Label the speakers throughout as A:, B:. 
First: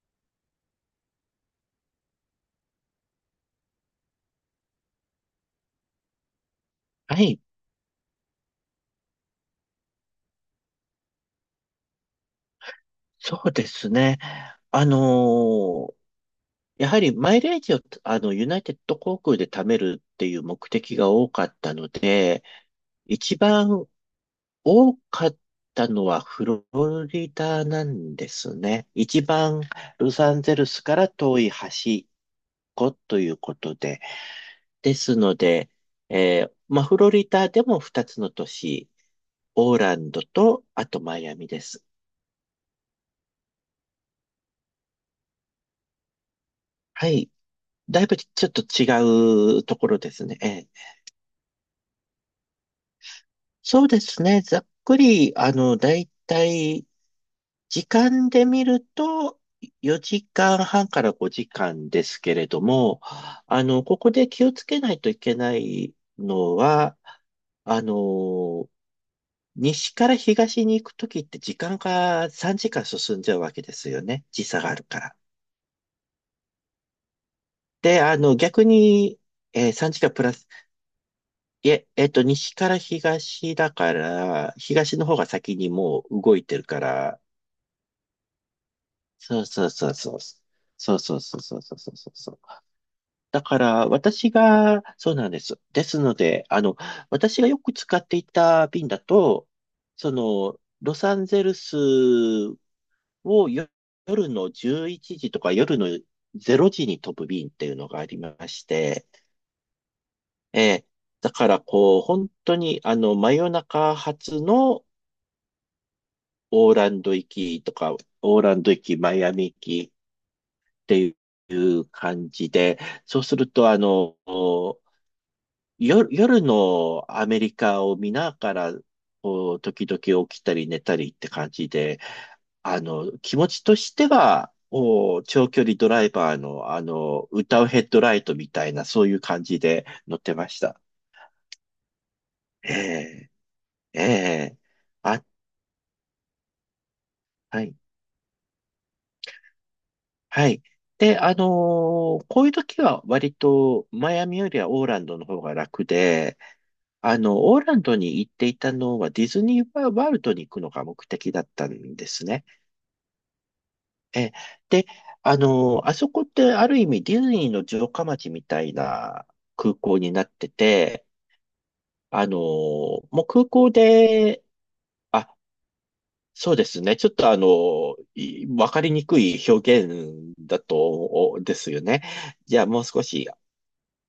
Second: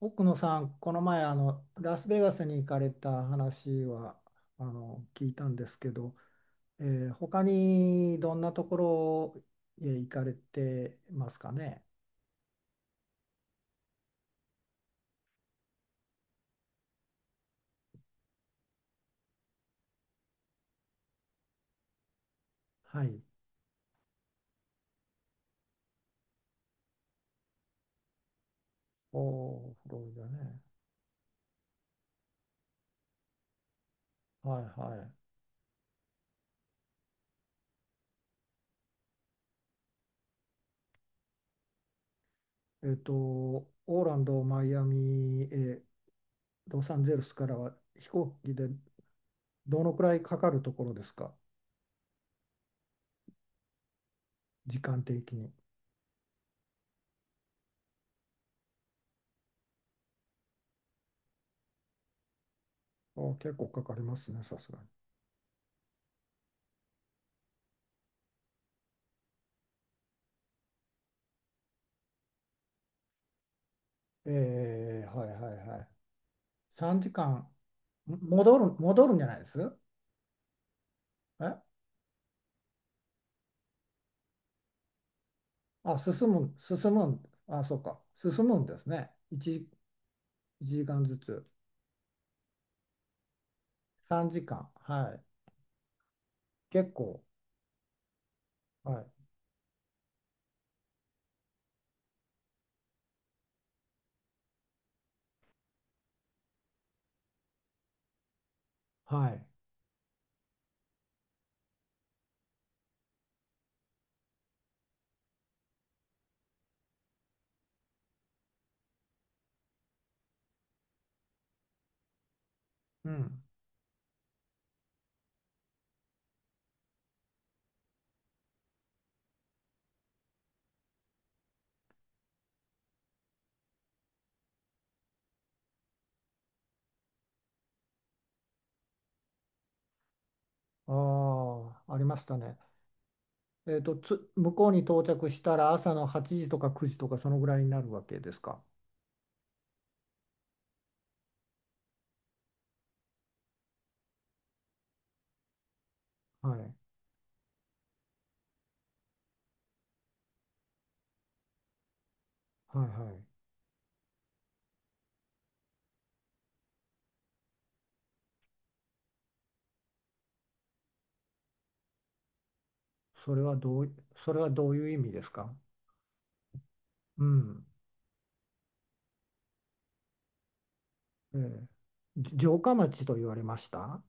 A: 奥野さん、この前ラスベガスに行かれた話は聞いたんですけど、
B: はい、
A: 他にどんなところへ行かれてますかね。
B: そうですね。あのーやはりマイレージを、ユナイテッド航空で貯めるっていう目的が多かったので、
A: はい。
B: 一番多かったのはフロリダなんですね。一番
A: おー、フロ
B: ロ
A: リダ
B: サンゼ
A: ね。
B: ルスから遠い端っこということで。
A: はい
B: で
A: は
B: すので、まあ、フロリダでも2つの都市、オーランドと、あとマイアミです。
A: い。えっと、オーランド、マイアミ、ロサン
B: は
A: ゼル
B: い。
A: スからは
B: だい
A: 飛
B: ぶち
A: 行
B: ょっ
A: 機
B: と
A: で
B: 違うと
A: ど
B: こ
A: の
B: ろ
A: く
B: で
A: らい
B: す
A: か
B: ね。え
A: かる
B: え、
A: ところですか、
B: そうですね。ざっ
A: 時
B: く
A: 間的
B: り、
A: に。
B: だいたい時間で見ると、4時間半から5時間ですけれども、
A: あ、結構かか
B: こ
A: り
B: こ
A: ま
B: で
A: すね、
B: 気を
A: さ
B: つ
A: すが
B: け
A: に。
B: ないといけないのは、あの、西から東に行くときって時間が3時間進んじゃうわけですよね。時差があるか
A: えー、
B: ら。
A: はいはいはい。3時間。
B: で、
A: 戻
B: 逆
A: る、戻るん
B: に、
A: じゃないです
B: 3時間プラス、い
A: え
B: え、西から東だから、東の方が先に
A: あ、
B: もう
A: 進
B: 動い
A: む、
B: てる
A: 進
B: か
A: む
B: ら、
A: ん、あ、そうか、進むんですね。
B: そう
A: 1、
B: そうそうそう。
A: 一
B: そ
A: 時
B: う
A: 間
B: そ
A: ず
B: うそう
A: つ。
B: そうそうそうそうそう。だから、私
A: 3時間。
B: が、そ
A: は
B: う
A: い。
B: なんです。ですので、
A: 結構。
B: 私がよく使っていた便
A: は
B: だ
A: い。
B: と、ロサンゼルスを夜の11時とか夜の0時に飛ぶ便っていうのがありまして、
A: はい。
B: えーだから、こう、本当に、真夜中発の、オーランド行きとか、オーランド行き、マイアミ行きっていう感じで、
A: う
B: そうす
A: ん。
B: ると、夜のアメリカを見ながら、こう、時々起きたり寝たりって感じで、気持ちとしては、長距離ドライバーの、歌うヘッドライトみたいな、そういう感じで乗ってました。
A: ああ、ありましたね。
B: ええ、
A: えっと、
B: え
A: 向
B: え、
A: こうに到
B: あ、
A: 着したら朝の8時とか9時とかそのぐらい
B: は
A: に
B: い。
A: なるわけですか。
B: はい。で、こういう時は割とマイアミよりはオーランドの方が楽で、
A: はい。は
B: オーランドに行っていたのはディズニーワールドに行くのが目的だったんですね。
A: いはい。
B: え、で、あそこってある意味ディズニーの城下町みたいな空港になってて、もう
A: それ
B: 空
A: は
B: 港
A: どうい、それ
B: で、
A: はどういう意味です
B: あ、
A: か。
B: そうですね。ちょっ
A: う
B: と
A: ん。
B: わかりにくい表現だと、
A: え
B: で
A: え。
B: すよね。
A: 城
B: じゃあ
A: 下
B: もう少
A: 町と言
B: し、
A: われました。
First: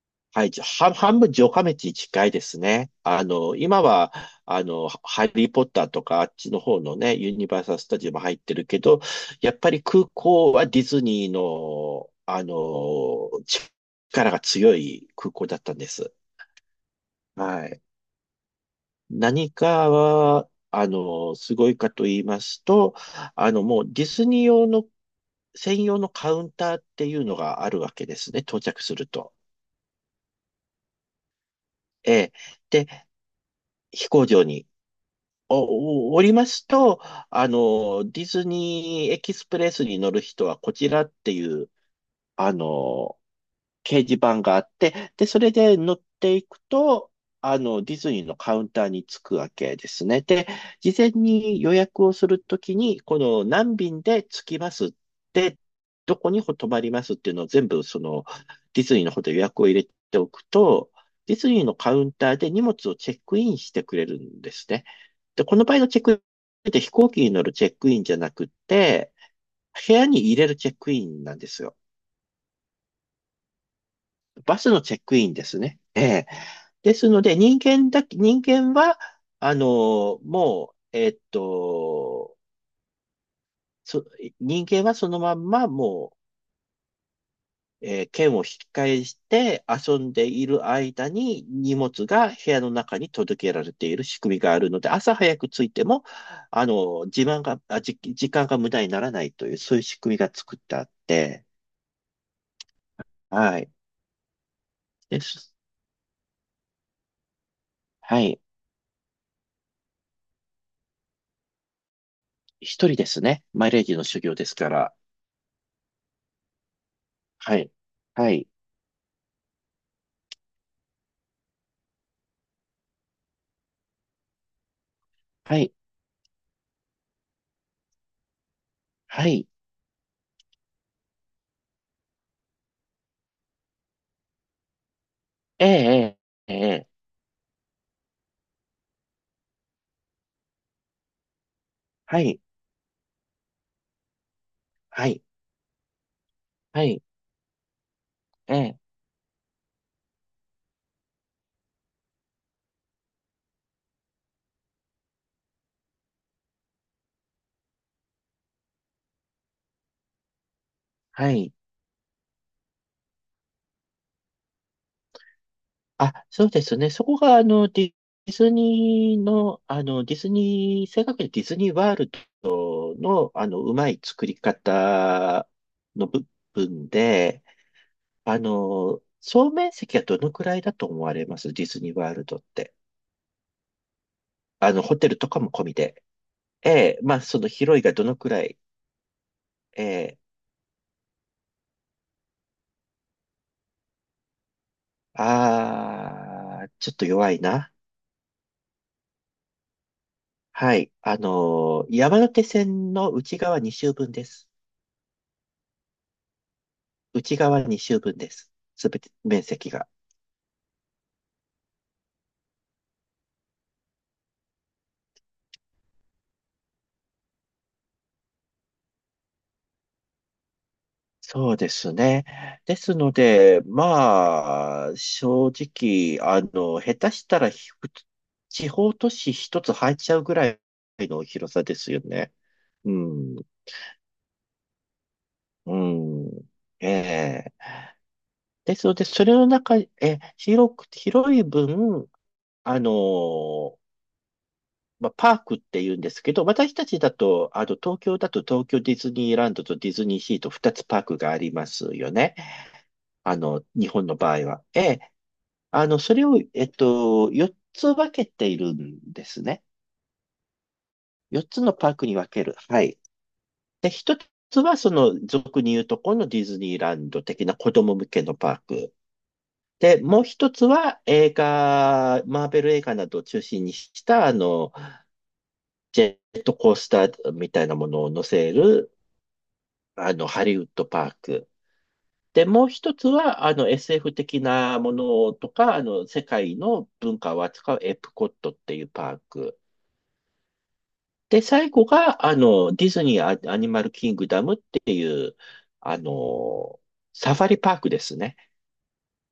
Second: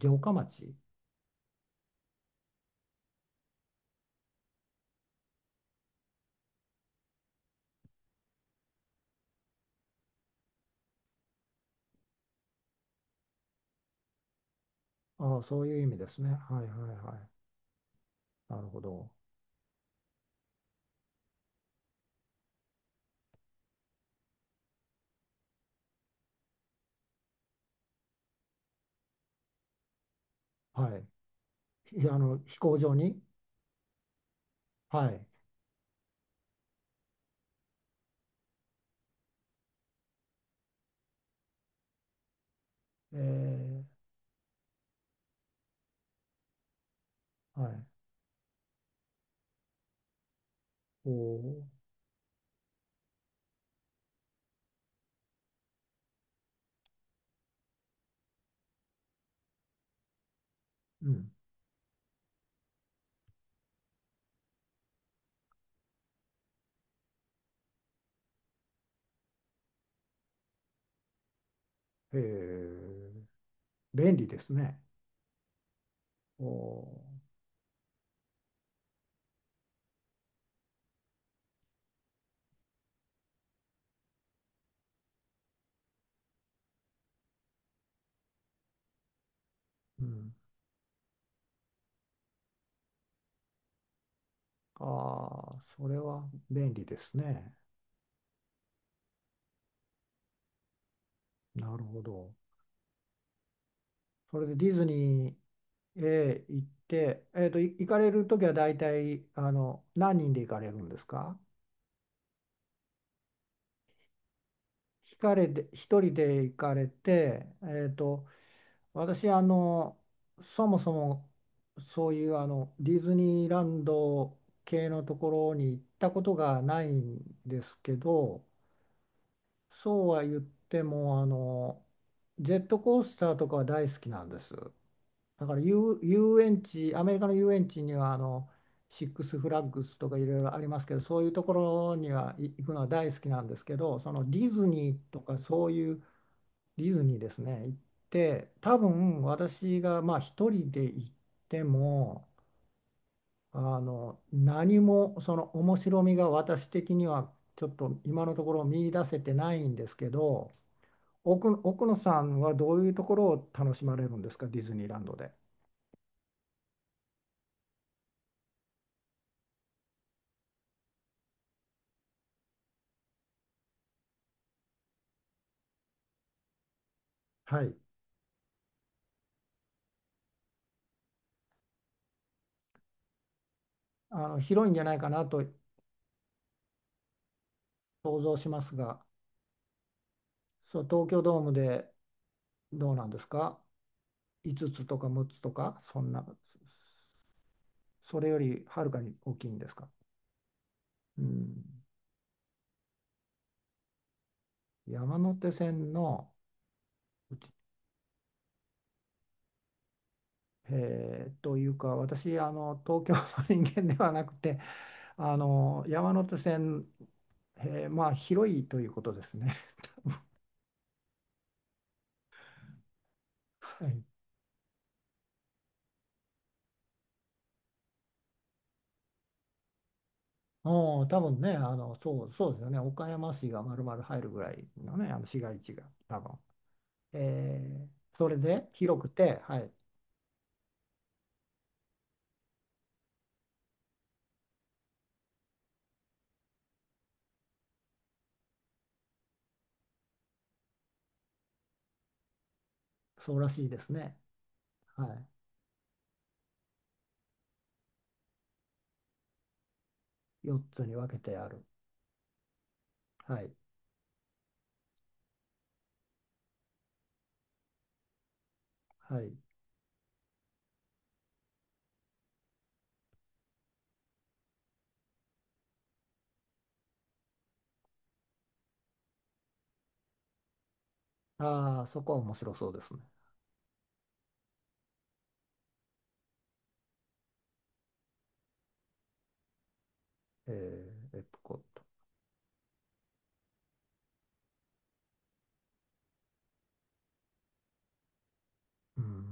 A: 城下
B: はい、じゃ
A: 町。
B: 半半分城下町に近いですね。今は、ハリーポッターとかあっちの方のね、ユニバーサルスタジオも入ってるけど、やっぱり空港はディズニーの、力が強い空
A: ああ、
B: 港だ
A: そ
B: っ
A: う
B: た
A: い
B: ん
A: う意
B: で
A: 味で
B: す。
A: すね。はいはいはい。
B: はい。
A: なるほど。
B: 何かは、すごいかと言いますと、もうディズニー用の専用のカウンターっていうのがあるわけですね、到着すると。
A: はい。
B: え
A: あ
B: え。
A: の、飛行
B: で、
A: 場に。
B: 飛行場に
A: はい。
B: おりますと、ディズニーエキスプレスに乗る人はこちらっていう、あの、
A: え
B: 掲示板があって、で、それで乗っていくと、
A: ー、は
B: ディ
A: い。
B: ズニーのカウンターに着くわけですね。で、事
A: お
B: 前に
A: ー、
B: 予約をするときに、この何便で着きますって、どこに泊まりますっていうのを全部、ディズニーの方で予約を入れておくと、
A: うん。
B: ディズニーのカウンターで荷物をチェックインしてくれるんですね。で、この場合のチェックインって飛行機に乗るチェックインじゃなくて、部屋に入れるチェックインなんですよ。
A: へえー、便利です
B: バス
A: ね。
B: のチェックインですね。
A: お
B: です
A: ー、
B: ので、人間は、もう、そ、人間はそのまんま、もう、剣を引き返して遊
A: う
B: んで
A: ん。
B: いる間に荷物が部屋の中に届けられている仕組みがあるので、朝早く
A: ああ、
B: 着いて
A: それ
B: も、
A: は便利ですね。
B: 時間が無駄にならないという、そういう仕組みが作ってあって、
A: なるほど。
B: はい。
A: それでディズ
B: で
A: ニ
B: す。
A: ーへ行って、えっと、行かれ
B: は
A: ると
B: い。
A: きは大体、あの、何人で行かれるんですか。
B: 一人ですね。マイレージの修行ですから。
A: ひかれで、一人で行かれて、
B: はい。
A: えっと、
B: はい。
A: 私、あのそもそもそういうあのディズニーランド系のところ
B: は
A: に
B: い。
A: 行ったことがないんですけど、
B: はい。
A: そうは言ってもあのジェットコースターとかは大好きなんです。だから
B: ええ、
A: 遊
B: ええ、
A: 園
B: え
A: 地、
B: え、
A: アメリカの遊園地にはあのシックスフラッグスとかいろいろありますけど、そういうところに
B: は
A: は
B: い、
A: 行くのは大好きなんですけど、そのディズニー
B: は
A: と
B: い、
A: かそういうデ
B: は
A: ィズ
B: い、
A: ニーですね、行って、
B: え
A: 多
B: え、
A: 分私がまあ一人で行っても、あの何もその面白みが私的にはちょっと今のところ見出せてないんですけど、
B: はい。
A: 奥野さんはどういうところを楽しまれるんですか、ディズニーランドで。
B: あ、そうですね。そこが、ディズニー、正確にディズニーワールドの、うまい作り方の部分で、
A: はい、
B: 総面積はどのくらいだと思われますディズニーワールドって。
A: あの広いんじゃな
B: ホ
A: いか
B: テル
A: な
B: とか
A: と
B: も込みで。ええ、まあ、その広いがどの
A: 想
B: く
A: 像
B: ら
A: し
B: い。
A: ますが、
B: ええ、
A: そう、東京ドームでどうなんですか、5つとか6つとか、そんな、
B: ちょっと弱いな。
A: それよりはるかに大きいんですか。
B: はい。
A: うん。
B: 山手線の内側2周分です。
A: 山手線のう
B: 内
A: ち、
B: 側2周分です。すべて面積が。
A: えーというか私あの東京の人間ではなくてあの山手線、えーまあ広いということですね。
B: そうですね。ですので、
A: はい、
B: まあ、正直、下手したら地方都市一つ入っちゃうぐらい
A: おー多
B: の
A: 分
B: 広
A: ね
B: さ
A: あ
B: です
A: の
B: よね。
A: そうですよね、
B: う
A: 岡山
B: ん。
A: 市が丸々入るぐらいのねあの市街
B: う
A: 地が多
B: ん。
A: 分、
B: ええ。
A: えーそれで
B: ですの
A: 広
B: で、
A: く
B: それ
A: て、
B: の
A: はい、
B: 中、広い分、あのーまあ、パークって言うんですけど、私たちだと、東京だと東京ディズニーランドとディズニーシーと2つパークがありますよね。
A: そうらしいで
B: 日
A: す
B: 本の
A: ね、
B: 場合は。え
A: は
B: え、
A: い、
B: それを、4つ分けているんですね。
A: 4つに分けて
B: 4
A: あ
B: つ
A: る、
B: のパークに分ける。はい。
A: はい
B: で、1つは、俗に言うとこのディズニーランド的な子供向けのパーク。
A: はい、
B: で、もう一つは映画、マーベル映画などを中心にした、ジェットコースターみたいなものを乗せるハリウッドパーク。
A: ああそこは面
B: で、
A: 白
B: もう
A: そうで
B: 一
A: すね、
B: つは、SF 的なものとか、世界の文化を扱うエプコットっていうパーク。
A: えーエプ
B: で、
A: コッ
B: 最
A: ト。
B: 後が、ディズニーアアニマルキングダムっていう、あの、サファリパークですね。
A: うん。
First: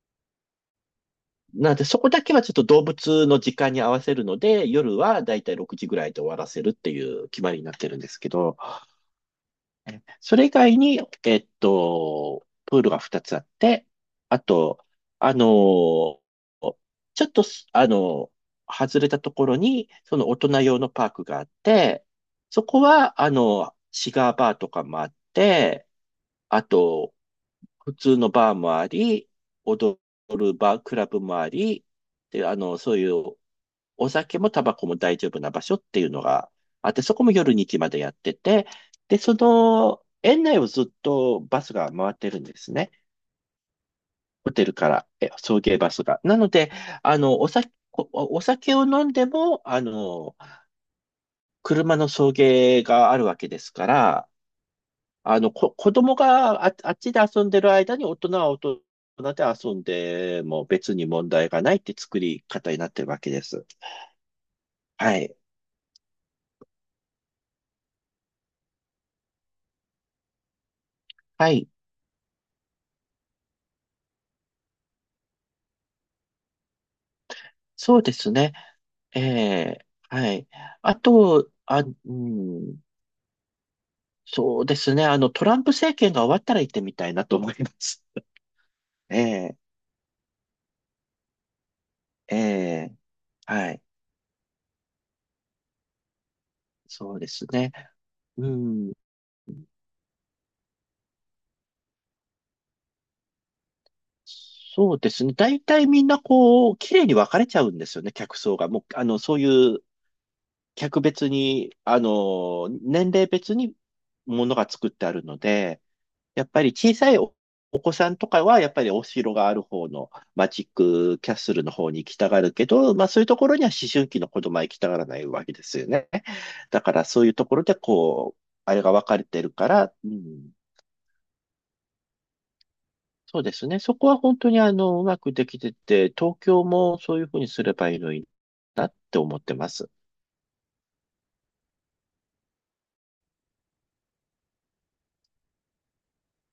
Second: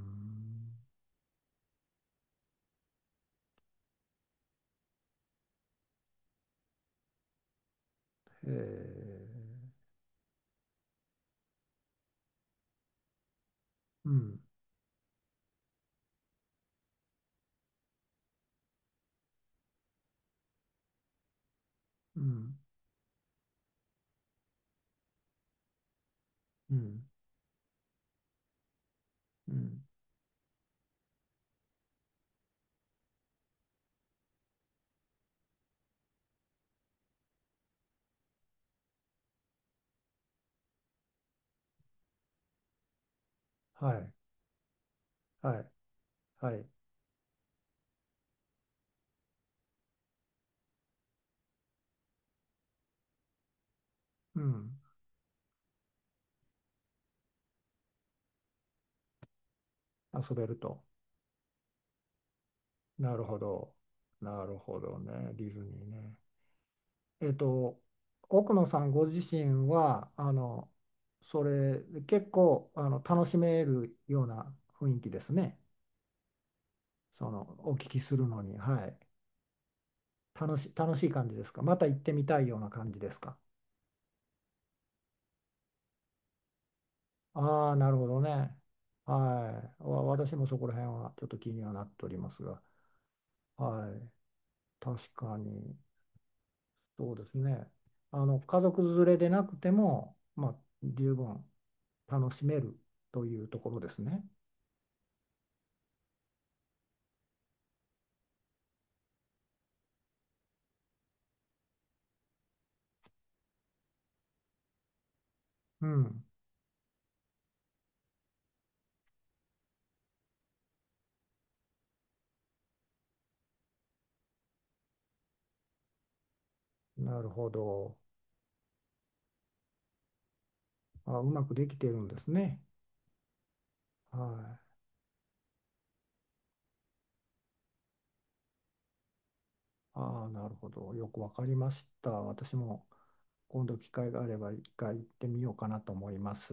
B: なんで、そこだけはちょっと動物の時間に合わせるので、夜はだいたい6時ぐらいで終わらせるっていう決まりになってるんですけ
A: へ
B: ど、
A: え。
B: それ以外に、プールが2つあって、
A: うん。
B: あと、あのーちょっと外れたところに、その大人用のパークがあって、
A: うん。
B: そこは、シガーバーとかもあって、あ
A: うん。
B: と、普通のバーもあり、
A: うん。
B: 踊るバー、クラブもあり、で、そういうお酒もタバコも大丈夫な場所っていうのがあって、そこも夜2時までやってて、で、園内をずっとバスが回ってるんですね。
A: はい。
B: ホテルから、送
A: はい。
B: 迎バスが。なの
A: はい。
B: で、お酒を飲んでも、車の送迎があるわけですから、
A: うん。
B: 子供があっちで遊んでる間に大人は大人で遊ん
A: 遊
B: で
A: べる
B: も
A: と。
B: 別に問題がないって作り方になってる
A: な
B: わ
A: る
B: け
A: ほ
B: です。
A: ど。なるほど
B: は
A: ね。
B: い。
A: ディズニーね。えっと、奥野さんご自身は、あの、そ
B: はい。
A: れ、結構、あの、楽しめるような雰囲気ですね。その、お聞
B: そ
A: き
B: うで
A: する
B: す
A: の
B: ね。
A: に。はい。
B: ええ、はい。
A: 楽
B: あ
A: しい感じで
B: と、
A: すか、ま
B: あ、
A: た行って
B: う
A: みたいような
B: ん、
A: 感じですか。
B: そうですね。トランプ政権が終わったら行ってみたいなと思い
A: あ
B: ま
A: あ、なる
B: す。
A: ほど ね。
B: ええ、
A: はい。私もそこら辺はちょっと気にはなっておりま
B: え
A: すが、
B: え、はい。
A: はい。確かに、そ
B: そ
A: う
B: う
A: で
B: で
A: す
B: す
A: ね。
B: ね。
A: あの、
B: う
A: 家族
B: ん、
A: 連れでなくても、まあ、十分楽しめるというところですね。
B: そうですね。大体みんなこう、綺麗に分かれちゃうんですよね、客層が。もう、そういう客別に、あの、年齢別にものが作ってあるので、
A: うん。
B: やっぱり小さいお、お子さんとかは、やっぱりお城がある方のマジックキャッスルの方に行きたがるけど、まあそういうところには思春期の子供は行きたがらないわけですよね。だから
A: な
B: そうい
A: る
B: うと
A: ほ
B: ころで
A: ど。
B: こう、あれが分かれてるから、うん、
A: あ、うまくできてるんですね。
B: そうですね。そこは
A: は
B: 本当に
A: い。
B: うまくできてて、東京もそういうふうにすればいいのにって思ってます。
A: ああ、なるほど。よくわかりました。私も今度機会があれば一回行ってみようかなと思います。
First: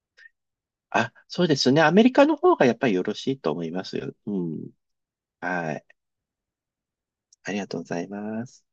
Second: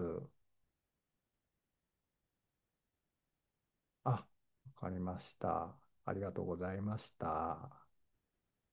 B: あ、そうですね。アメリカの方がやっぱりよろしいと思います
A: あ、
B: よ。
A: わ
B: うん。
A: かりまし
B: は
A: た。
B: い。
A: ありがとうございまし
B: ありが
A: た。
B: とうございます。